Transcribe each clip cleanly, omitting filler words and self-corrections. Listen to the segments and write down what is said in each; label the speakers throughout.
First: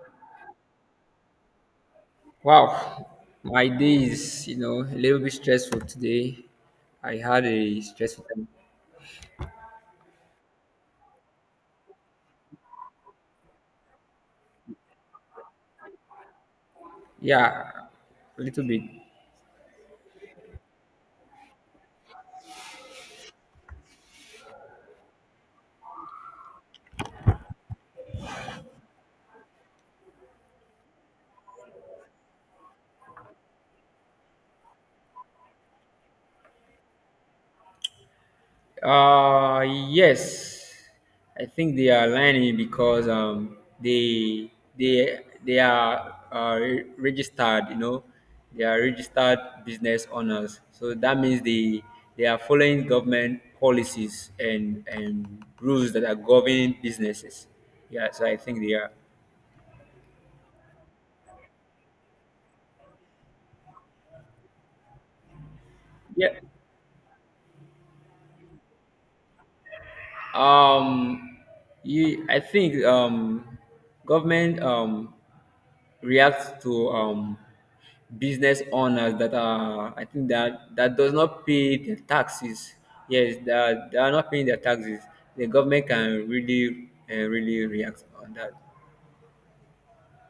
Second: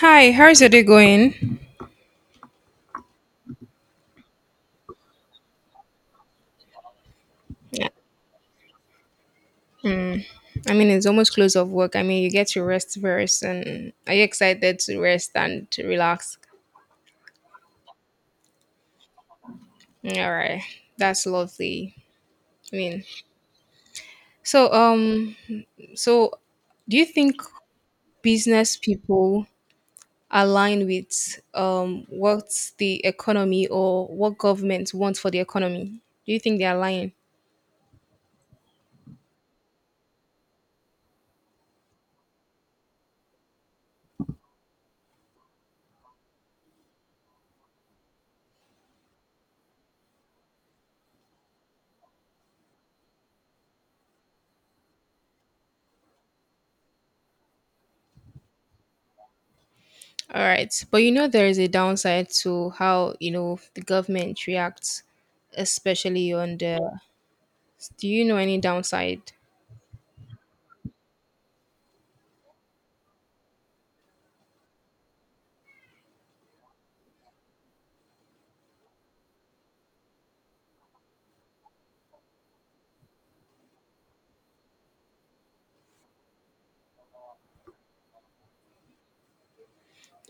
Speaker 1: Hi, how's your day going?
Speaker 2: Wow, my day is, a little bit stressful today. I had a
Speaker 1: Yeah,
Speaker 2: stressful time.
Speaker 1: Mm, I mean, it's almost close of work. I mean, you get to rest first, and are you excited to rest and to relax?
Speaker 2: Yeah, a little bit.
Speaker 1: Mm, all right, that's lovely. I mean, so um, so do you think business people align with what the economy or what government wants for the economy? Do you think they align?
Speaker 2: Uh, yes, I think they are lying because they they are registered, they are registered business owners. So that means they are following government policies and rules that are governing businesses. Yeah, so I think they are.
Speaker 1: All right, but you know there is a downside to how the government reacts
Speaker 2: Yeah.
Speaker 1: especially on the. Do you know any downside?
Speaker 2: um you I think government reacts to business owners that are, I think, that does not pay their taxes. Yes, that they are not paying their taxes, the government can really really react on that.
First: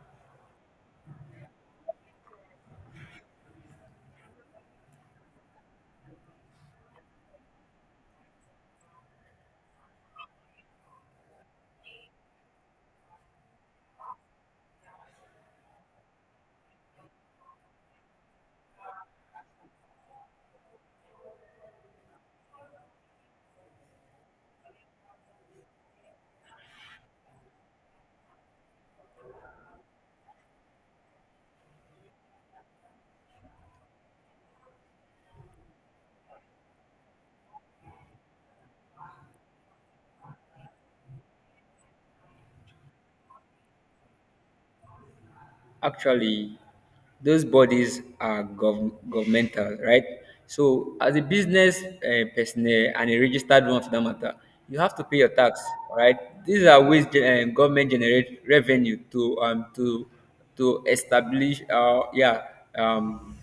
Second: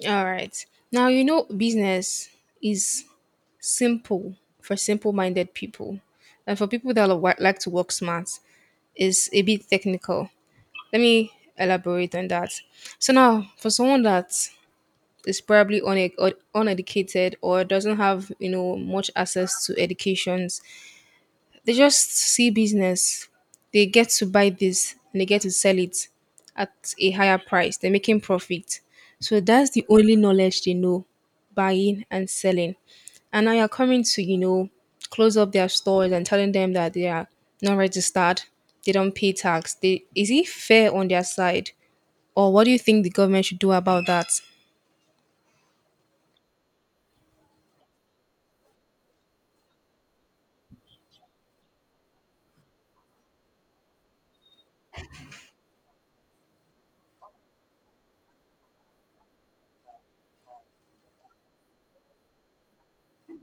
Speaker 1: All right. Now, business is simple for simple minded people. And for people that like to work smart, is a bit technical. Let me elaborate on that. So, now for someone that is probably une- or uneducated or doesn't have, much access to educations. They just see business. They get to buy this and they get to sell it at a higher price. They're making profit. So that's the only knowledge they know, buying and selling. And now you're coming to, close up their stores and telling them that they are not registered, they don't pay tax. Is it fair on their side? Or what do you think the government should do about that?
Speaker 2: Actually, those bodies are governmental, right? So, as a business personnel and a registered one for that matter, you have to pay your tax, right? These are ways government generate revenue to to establish yeah, um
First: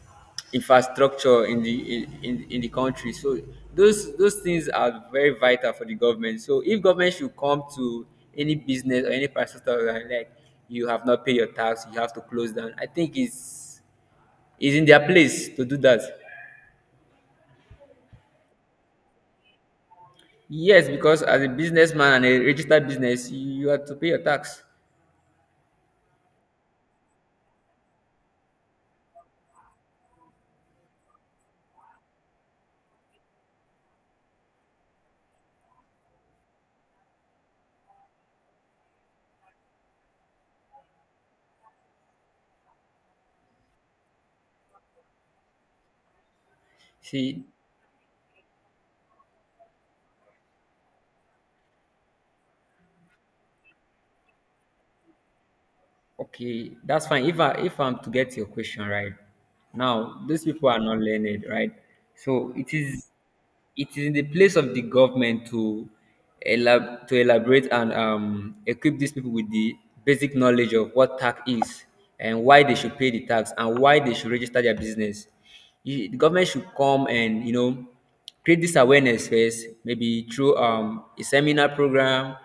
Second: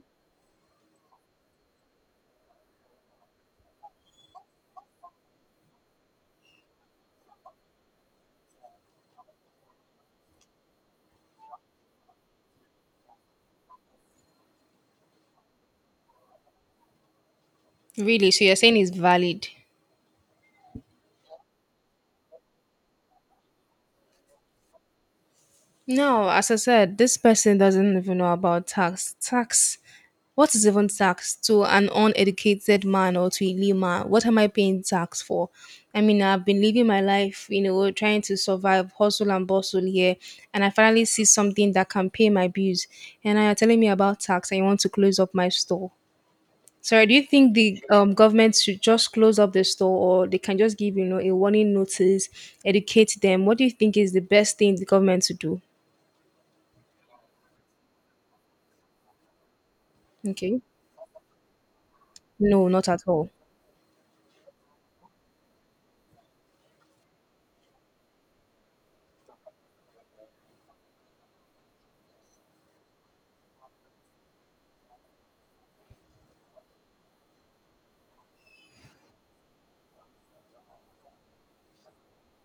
Speaker 2: infrastructure in the country. So those things are very vital for the government. So if government should come to any business or any infrastructure you have not paid your tax, you have to close down. I think it's in their place to do that.
Speaker 1: Really? So you're saying it's valid?
Speaker 2: Yes, because as a businessman and a registered business, you have to pay your tax.
Speaker 1: No, as I said, this person doesn't even know about tax. Tax. What is even tax to an uneducated man or to a layman? What am I paying tax for? I mean, I've been living my life, trying to survive, hustle and bustle here, and I finally see something that can pay my bills. And now you're telling me about tax, and you want to close up my store. Sorry, do you
Speaker 2: See,
Speaker 1: think the government should just close up the store, or they can just give a warning notice, educate them? What do you think is the best thing the government to do?
Speaker 2: okay, that's fine. If I'm to get your question right, now these
Speaker 1: Okay.
Speaker 2: people are not learned, right? So
Speaker 1: No,
Speaker 2: it
Speaker 1: not at
Speaker 2: is
Speaker 1: all.
Speaker 2: it is in the place of the government to to elaborate and equip these people with the basic knowledge of what tax is and why they should pay the tax and why they should register their business. The government should come and, you know, create this awareness first, maybe through a seminar program,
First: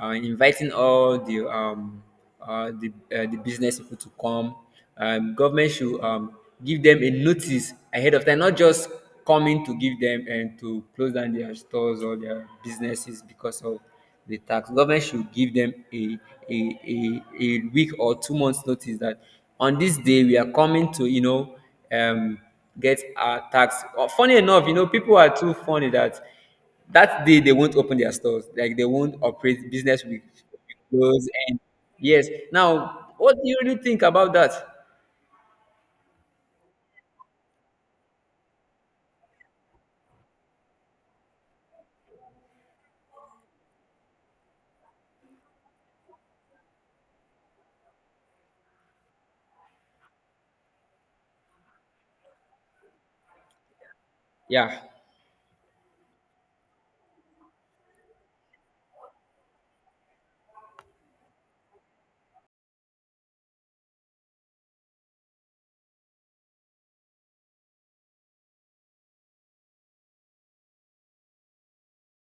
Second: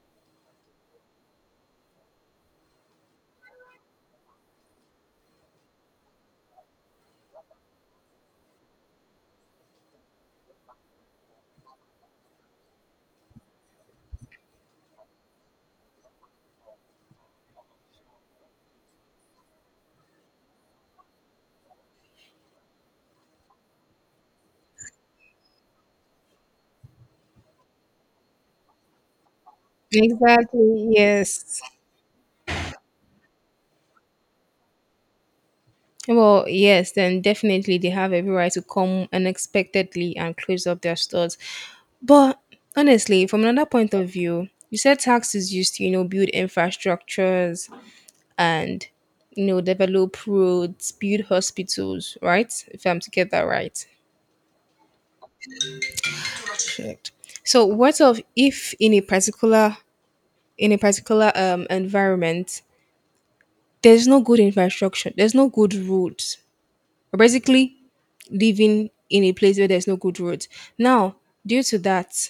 Speaker 2: inviting all the uh, the, the business people to come. Government should give them a notice ahead of time, not just coming to give them and to close down their stores or their businesses because of the tax. Government should give them a week or 2 months notice that on this day we are coming to, you know, um, get our tax. Funny enough, you know, people are too funny that that day they won't open their stores. Like, they won't operate business with
Speaker 1: Exactly,
Speaker 2: close and
Speaker 1: yes.
Speaker 2: yes. Now, what do you really think about that?
Speaker 1: Well, yes, then definitely they have every right to come unexpectedly and close up their stores. But honestly, from another point of view, you said tax is used to, build infrastructures and, develop roads, build hospitals, right? If I'm to get that right.
Speaker 2: Yeah.
Speaker 1: Correct. So what of if in a particular environment there's no good infrastructure, there's no good roads. Basically, living in a place where there's no good roads. Now, due to that,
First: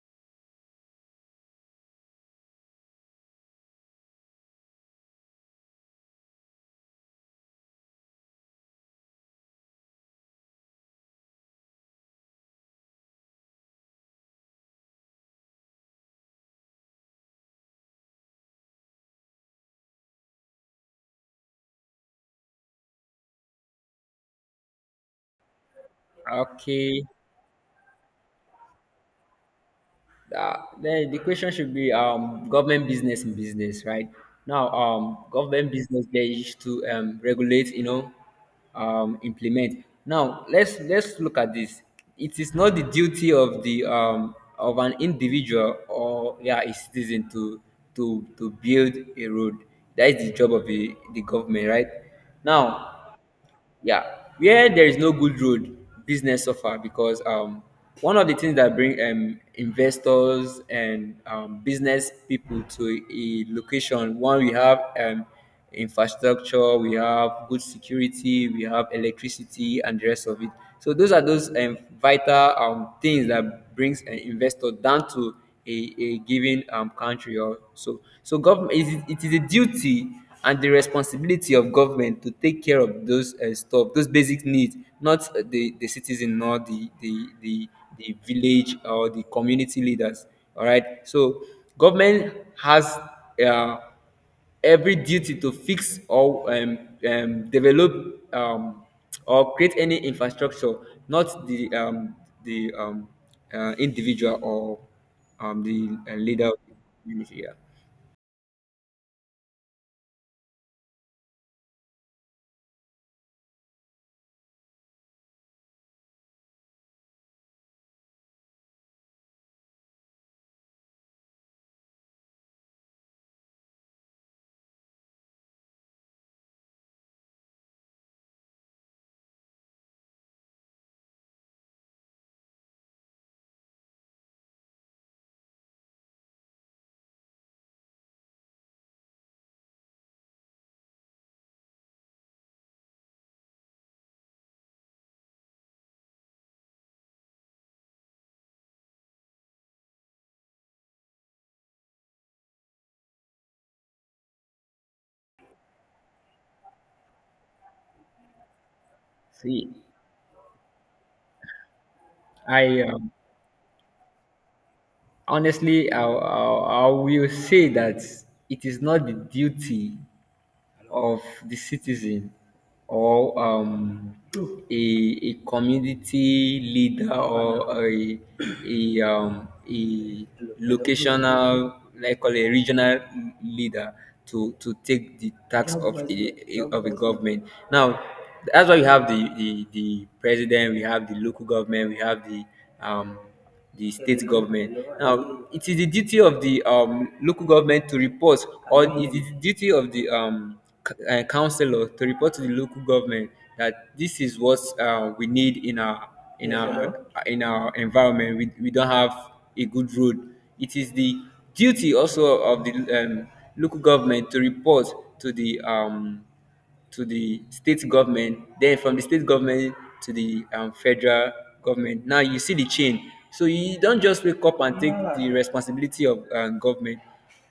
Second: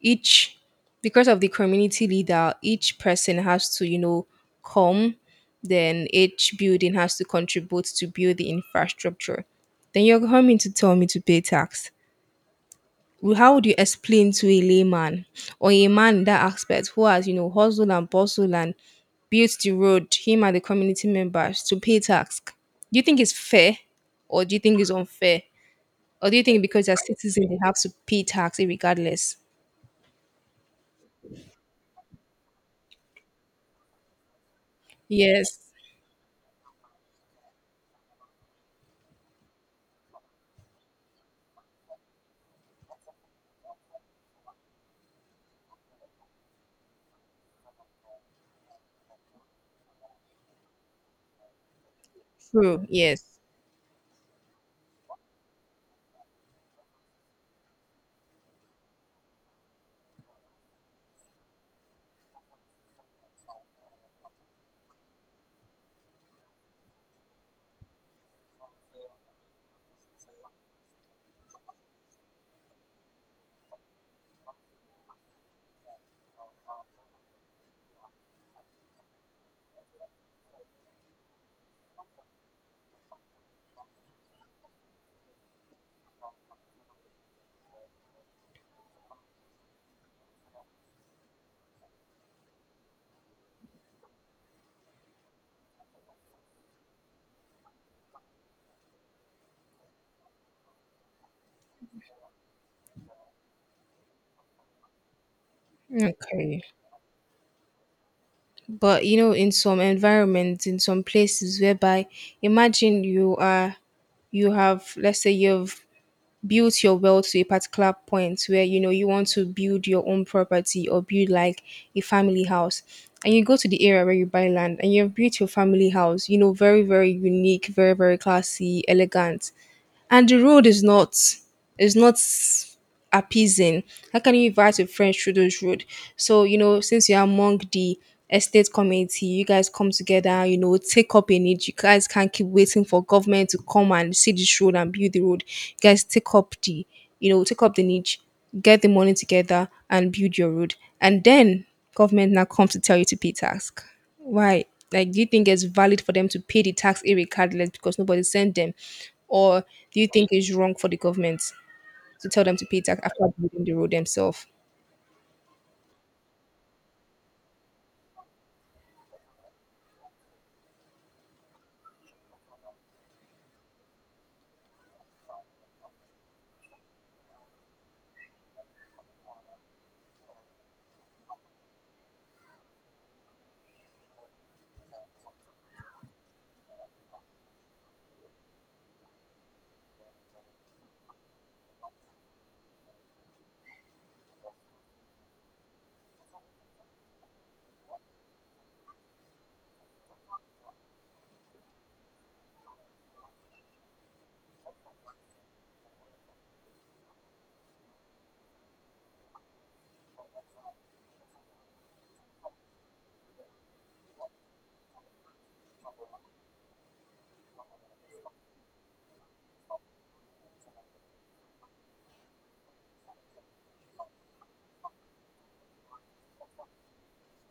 Speaker 1: each because of the community leader, each person has to, come, then each building has to contribute to build the infrastructure. Then you're coming to tell me to pay tax. Well, how would you explain to a layman or a man in that aspect who has, hustled and bustled and built the road, him and the community members to pay tax? Do you think it's fair or do you think it's unfair? Or do you think because they're
Speaker 2: Okay.
Speaker 1: citizens, they have to pay tax regardless?
Speaker 2: The question should be, government business in business, right? Now,
Speaker 1: Yes,
Speaker 2: government business they to regulate, you know, implement. Now, let's look at this. It is not the duty of the of an individual or yeah a citizen to to build a road. That is the job of the government, right?
Speaker 1: true.
Speaker 2: Now,
Speaker 1: Yes.
Speaker 2: yeah, where there is no good road, business suffer because one of the things that bring investors and, business people to a location: one, we have infrastructure, we have good security, we have electricity, and the rest of it. So those are those vital things that brings an investor down to a given country or so. So government, it is a duty and the responsibility of government to take care of those stuff, those basic needs, not the citizen, nor the village or the community leaders. All right. So government has uh, every duty to fix or develop or create any infrastructure, not the the um, individual or the leader of
Speaker 1: Okay.
Speaker 2: the community. Yeah.
Speaker 1: But in some environments, in some places whereby imagine you have, let's say you've built your wealth to a particular point where you know you want to build your own property or build like a family house. And you go to the area where you buy land and you've built your family house, very, very unique, very, very classy, elegant. And the road is not is not appeasing. How can you invite your friends through those road? So since you're among the estate committee, you guys come together. And, take up a need. You guys can't keep waiting for government to come and see this road and build the road. You guys take up the niche, get the money together and build your road. And then government now comes to tell you to pay tax. Why? Like, do you think it's valid for them to pay the tax irregardless because nobody sent them? Or
Speaker 2: See,
Speaker 1: do you think it's wrong for the government to tell them to
Speaker 2: I
Speaker 1: pay tax after building the road themselves?
Speaker 2: honestly, I will say that it is not the duty of the citizen or a community leader or a locational, like call a regional leader, to take the task of of a government. Now, that's why we have the president, we have the local government, we have um, the state government. Now, it is the duty of the local government to report, or it is the duty of the councillor to report to the local government that this is what we need in our in our environment. We don't have a good road. It is the duty also of the local government to report to the um, to the state government, then from the state government to the federal government. Now you see the chain. So you don't just wake up and take the responsibility of government.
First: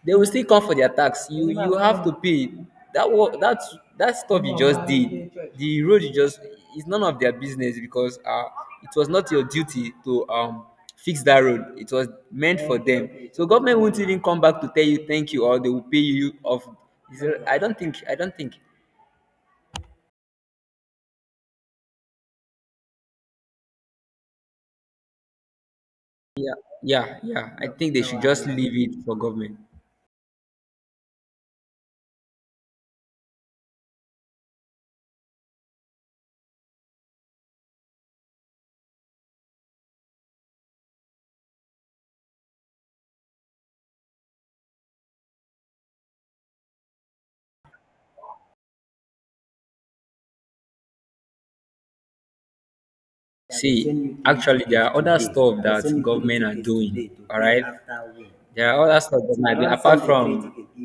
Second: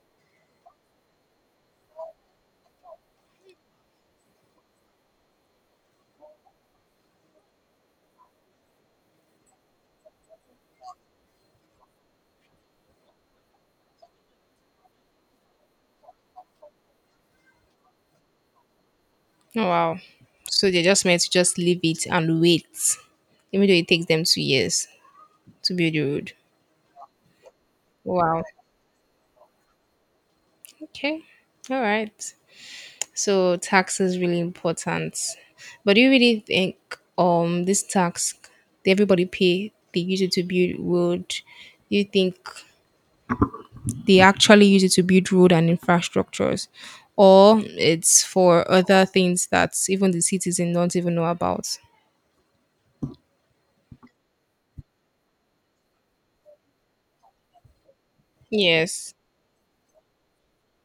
Speaker 2: They will still come for their tax. You have to pay. That work, that stuff you just did, the road you just— it's none of their business because it was not your duty to fix that road. It was meant for them. So government won't even come back to tell you thank you or they will pay you off. I don't think.
Speaker 1: Oh, wow. So they're just meant to just leave it and wait, even though it takes them 2 years to build the road.
Speaker 2: Yeah, yeah. I think they so should
Speaker 1: Wow.
Speaker 2: just leave it for government.
Speaker 1: Okay. All right. So tax is really important. But do you really think this tax that everybody pay they use it to build road? Do you think they actually use it to build road and infrastructures? Or it's for other things that even the citizen don't even know about.
Speaker 2: See, actually, there are other stuff that government are doing. All right, there are other
Speaker 1: Yes,
Speaker 2: stuff that might be apart from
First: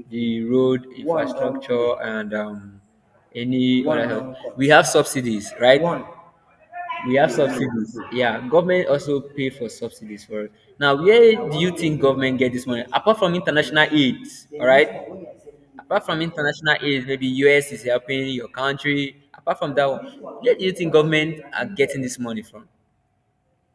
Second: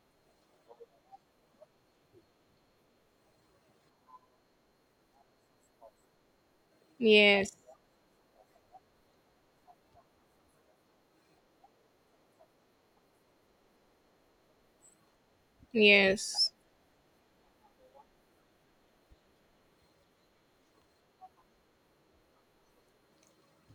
Speaker 2: the road infrastructure and, any other help. We have subsidies, right? We have
Speaker 1: yes,
Speaker 2: subsidies. Yeah, government also pay for subsidies for it. Now, where do you think government get this money apart from international aid? All right? Apart from
Speaker 1: yes.
Speaker 2: international aid, maybe US is helping your country. Apart from that one, where do you think government are getting this money from?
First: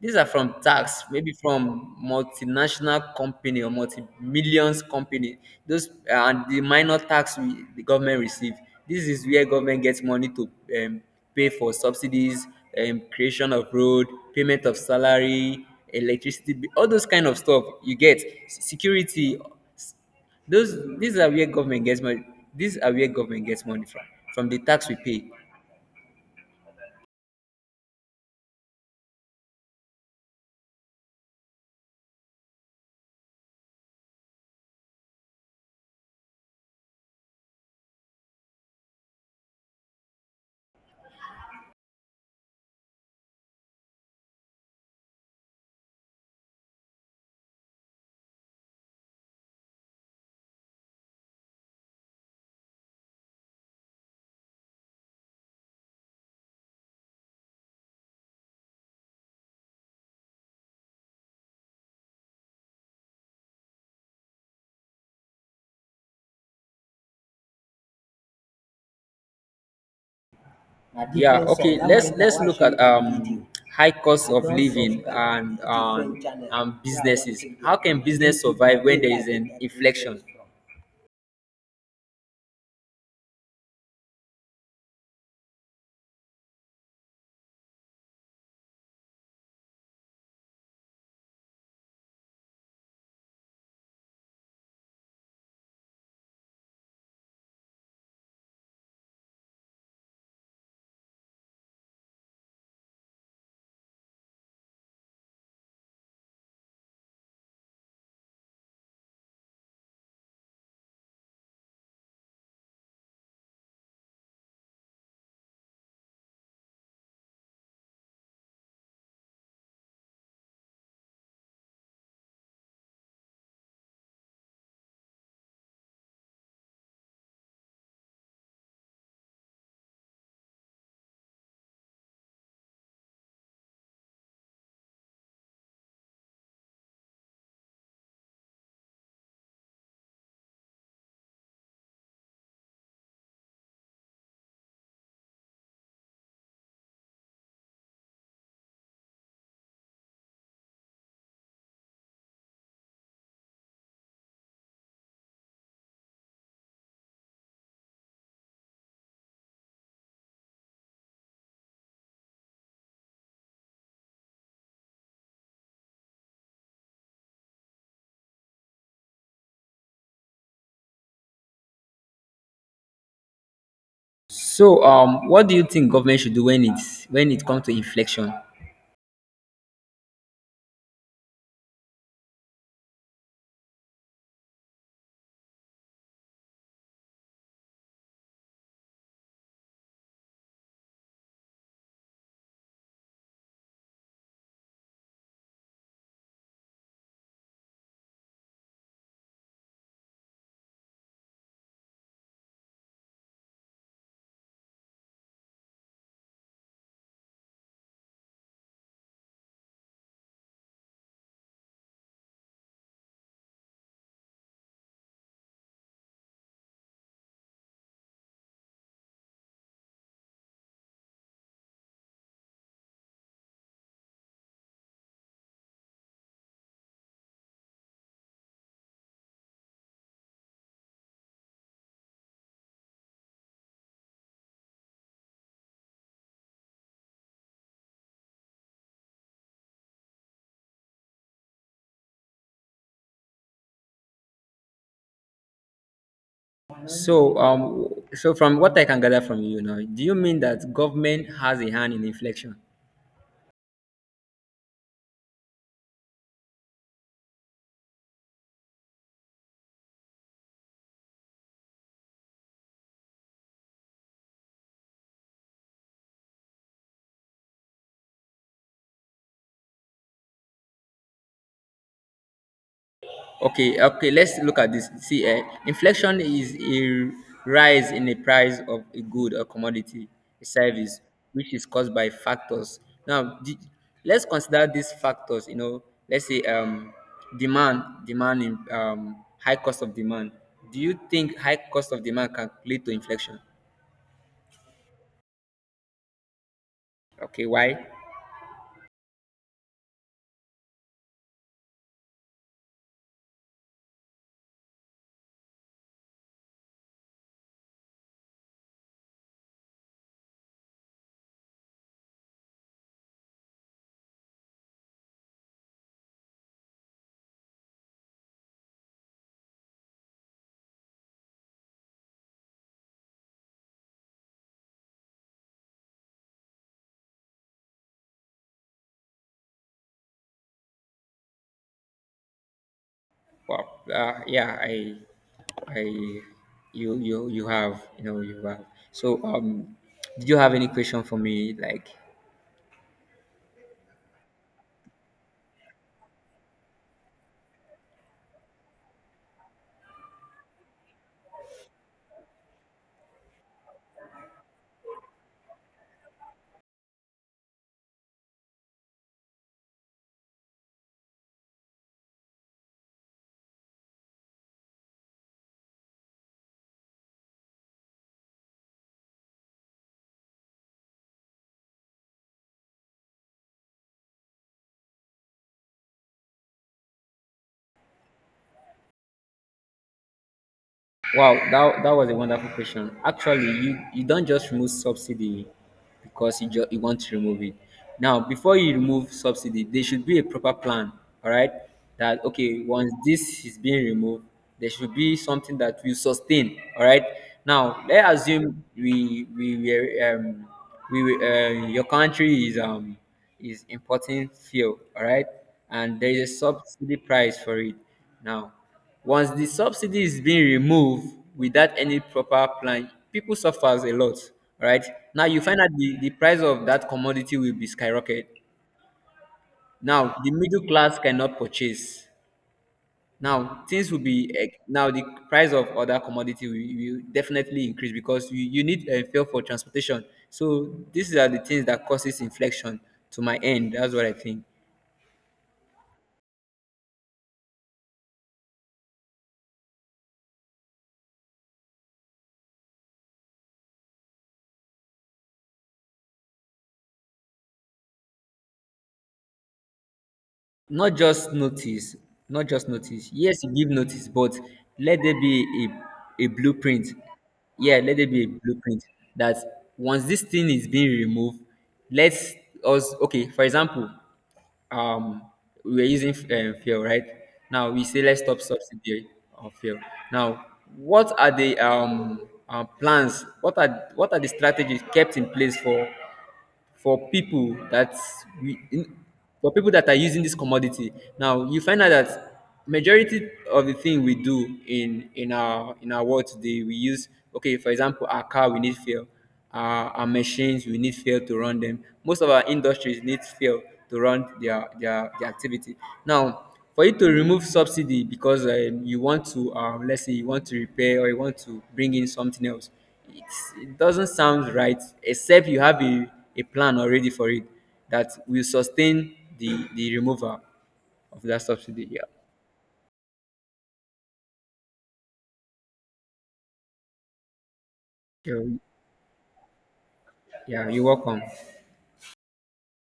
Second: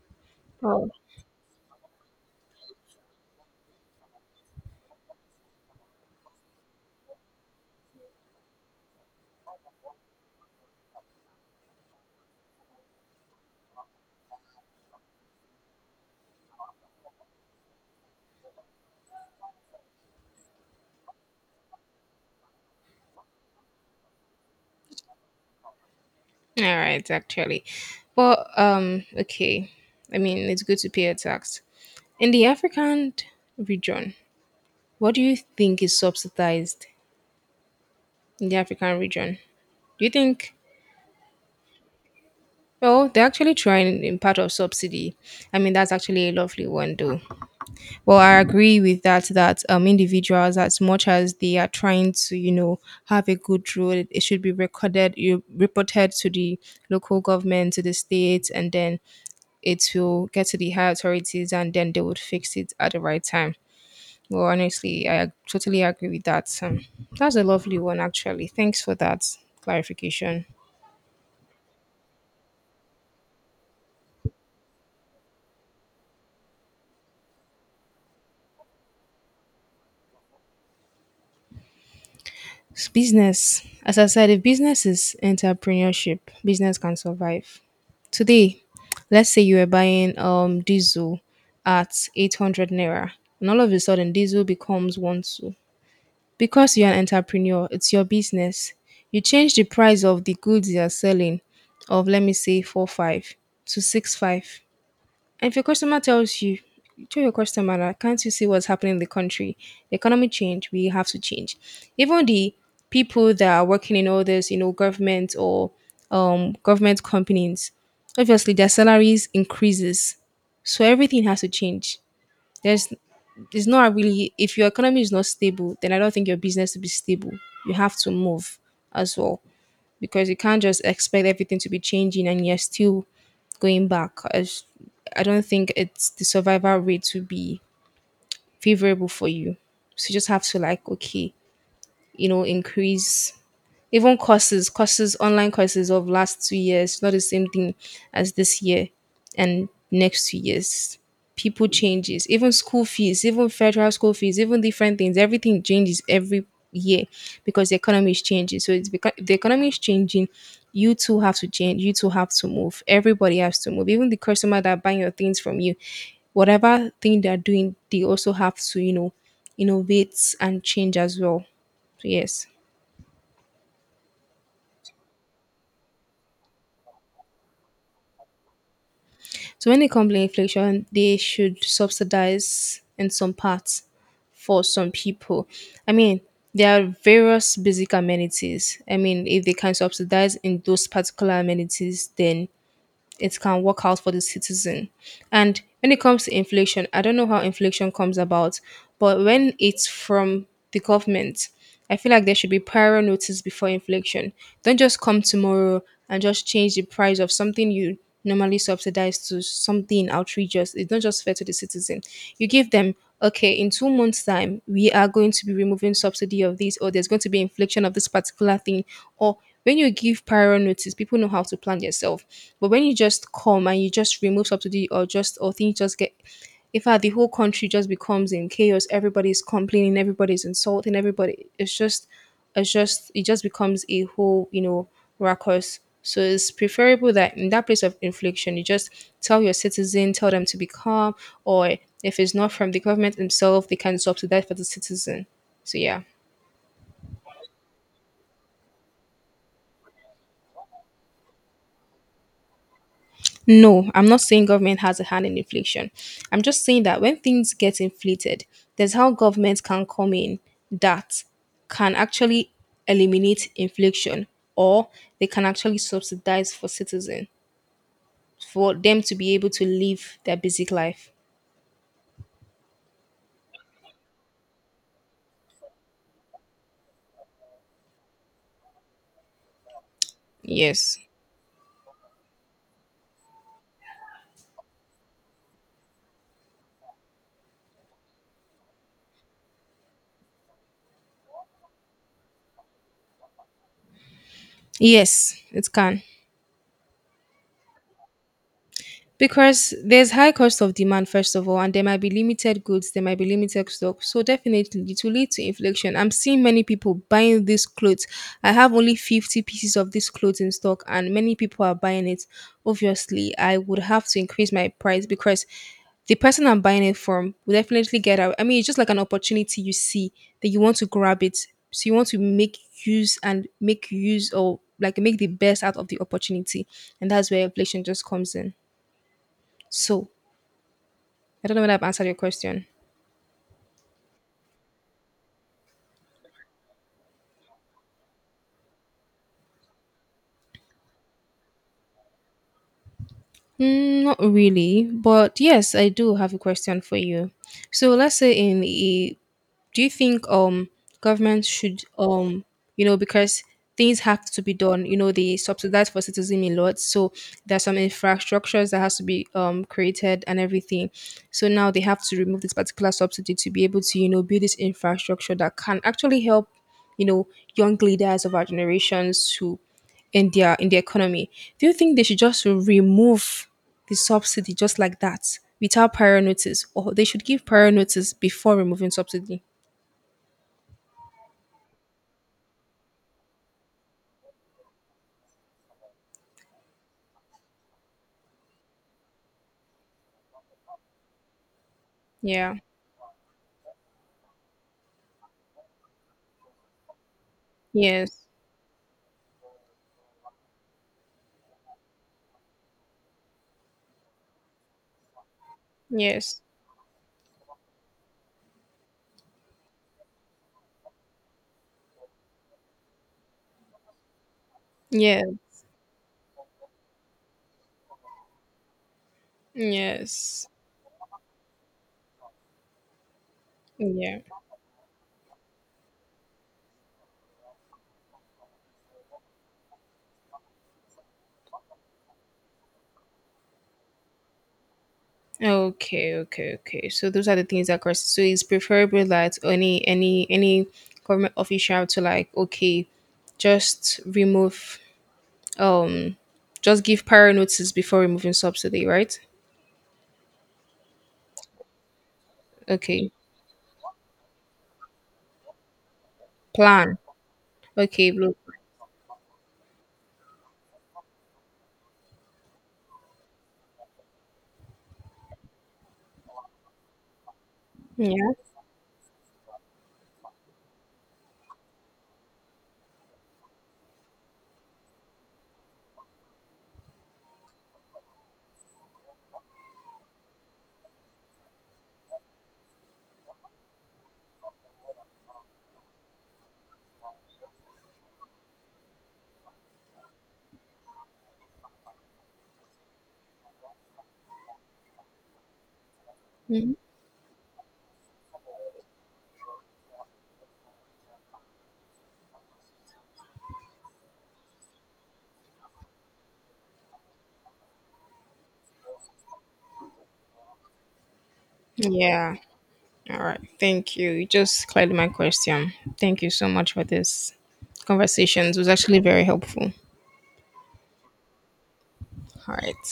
Speaker 2: These are from
Speaker 1: Oh, all
Speaker 2: tax, maybe from multinational company or multi-millions company. Those and the minor tax we, the government receive. This is where government gets money to um, pay for subsidies, creation of road, payment of salary, electricity, bill, all those kind of stuff. You get security. Those, these are where government gets money. These are where government gets money from the tax we pay.
Speaker 1: right, actually. But, okay. I mean, it's good to pay a tax. In the African region, what do you think is subsidized in the African region? Do you think, well, they're actually trying in part of subsidy. I mean, that's actually a lovely one, though. Well, I agree with that. That individuals, as much as they are trying to, have a good road, it should be recorded, you reported to the local government, to the state, and then it will get to the higher authorities, and then they would fix it at the right time. Well, honestly, I totally agree with that. That's a lovely one, actually. Thanks for that clarification.
Speaker 2: Yeah. Okay. Let's look at video high cost I of living and and businesses. How can business survive when video there is an inflection?
Speaker 1: Business. As I said, if business is entrepreneurship, business can survive. Today, let's say you are buying diesel at 800 naira, and all of a sudden diesel becomes one two. Because you're an entrepreneur, it's your business. You change the price of the goods you are selling of, let me say, four five to six five. If your customer tells you, tell your customer that can't you see what's happening in the country? The economy change, we have to change. Even the people that are working in all this, government or government companies, obviously their salaries increases. So everything has to change. There's it's not really, if your economy is not stable, then I don't think your business will be stable. You have to move as well because you can't just expect everything to be changing and you're still going back. I don't think it's the survival rate to be favorable for you. So you just have to like, okay, increase even online courses of last 2 years, not the same thing as this year and next 2 years. People changes. Even school fees, even federal school fees, even different things. Everything changes every year because the economy is changing. So it's because the economy is changing. You too have to change. You too have to move. Everybody has to move. Even the customer that buying your things from you, whatever thing they're doing, they also have to, innovate and change as well. So yes.
Speaker 2: So, what do you think government should do when it's when it comes to inflection?
Speaker 1: So when they comes to inflation, they should subsidize in some parts for some people. I mean, there are various basic amenities. I mean, if they can subsidize in those particular amenities, then it can work out for the citizen. And when it comes to inflation, I don't know how inflation comes about, but when it's from the government, I feel like there should be prior notice before inflation. Don't just come tomorrow and just change the price of something you normally subsidize to something outrageous. It's not just fair to the citizen. You give them, okay, in 2 months' time, we are going to be removing subsidy of this, or there's going to be inflation of this particular thing, or when you give prior notice, people know how to plan themselves. But when you just come and you just remove subsidy or things just get, in fact, the whole country just becomes in chaos. Everybody's complaining, everybody's insulting, everybody, it just becomes a whole, ruckus. So it's preferable that in that place of infliction, you just tell your citizen, tell them to be calm, or if it's not from the government themselves, they can subsidize for the citizen. So yeah.
Speaker 2: So, so from what I can gather from you now, do you mean that government has a hand in inflection?
Speaker 1: No, I'm not saying government has a hand in inflation. I'm just saying that when things get inflated, there's how government can come in that can actually eliminate inflation or they can actually subsidize for citizens for them to be able to live their basic life.
Speaker 2: Okay, okay, let's look at this. See, inflation is a rise in the price of a good or commodity, a
Speaker 1: Yes.
Speaker 2: service, which is caused by factors. Now, let's consider these factors. You know, let's say demand, in, high cost of demand. Do you think high cost of demand can lead to inflation?
Speaker 1: Yes, it can.
Speaker 2: Okay, why?
Speaker 1: Because there's high cost of demand, first of all, and there might be limited goods, there might be limited stock. So definitely it will lead to inflation. I'm seeing many people buying these clothes. I have only 50 pieces of this clothes in stock and many people are buying it. Obviously, I would have to increase my price because the person I'm buying it from will definitely get out. I mean, it's just like an opportunity you see that you want to grab it. So you want to make use and make use or like make the best out of the opportunity. And that's where inflation just comes in. So, I don't know whether I've answered your question.
Speaker 2: Well, yeah, I, you have, you know, you have. So, did you have any question for me? Like,
Speaker 1: Mm, not really, but yes, I do have a question for you. So, let's say in a do you think government should because things have to be done, they subsidize for citizen a lot, so there's some infrastructures that has to be created and everything, so now they have to remove this particular subsidy to be able to, build this infrastructure that can actually help, you know young leaders of our generations to in the economy. Do you think they should just remove the subsidy just like that without prior notice, or they should give prior notice before removing subsidy?
Speaker 2: wow, that was a wonderful question. Actually, you don't just remove subsidy because you want to remove it. Now, before you remove subsidy, there should be a proper plan, all right? That,
Speaker 1: Yeah.
Speaker 2: okay, once this is being removed, there should be something that will sustain, all right? Now, let's
Speaker 1: Yes.
Speaker 2: assume your country is importing fuel, all right? And there is a
Speaker 1: Yes.
Speaker 2: subsidy price for it. Now, once the subsidy is being removed without any proper plan, people suffers a lot, right?
Speaker 1: Yeah.
Speaker 2: Now you find out the price of that commodity will be skyrocketed. Now the
Speaker 1: Yes.
Speaker 2: middle class cannot purchase. Now things will
Speaker 1: Yeah.
Speaker 2: be eh, now the price of other commodity will definitely increase because you need a fuel for transportation. So these are the things that causes inflation to my end. That's what I think.
Speaker 1: Okay. Okay. Okay. So those are the things that cause. So it's preferable that any government official to like okay, just remove, um, just give prior notice before removing subsidy, right?
Speaker 2: Not just notice, not just notice.
Speaker 1: Okay.
Speaker 2: Yes, you give notice, but let there be a blueprint.
Speaker 1: Plan.
Speaker 2: Yeah, let there
Speaker 1: Okay,
Speaker 2: be a
Speaker 1: blue.
Speaker 2: blueprint that once this thing is being removed, let us, okay, for example, um we are using fuel right now. We say let's
Speaker 1: Yeah.
Speaker 2: stop subsidy of fuel now. What are the plans? What are what are the strategies kept in place for people that we in, for people that are using this commodity? Now you find out that majority of the thing we do in in our world today we use— okay, for example, our car, we need fuel. Our machines, we need fuel to run them. Most of our industries need fuel to run their activity. Now
Speaker 1: Mhm.
Speaker 2: for you to remove subsidy because, you want to let's say you want to repair or you want to bring in something else, it doesn't sound right except you have a plan already for it that will sustain the removal of that subsidy. Yeah,
Speaker 1: Yeah. All right. Thank you. You just cleared my question. Thank you so much for this
Speaker 2: you're,
Speaker 1: conversation. It was actually very helpful.
Speaker 2: yeah, you're welcome.
Speaker 1: All right.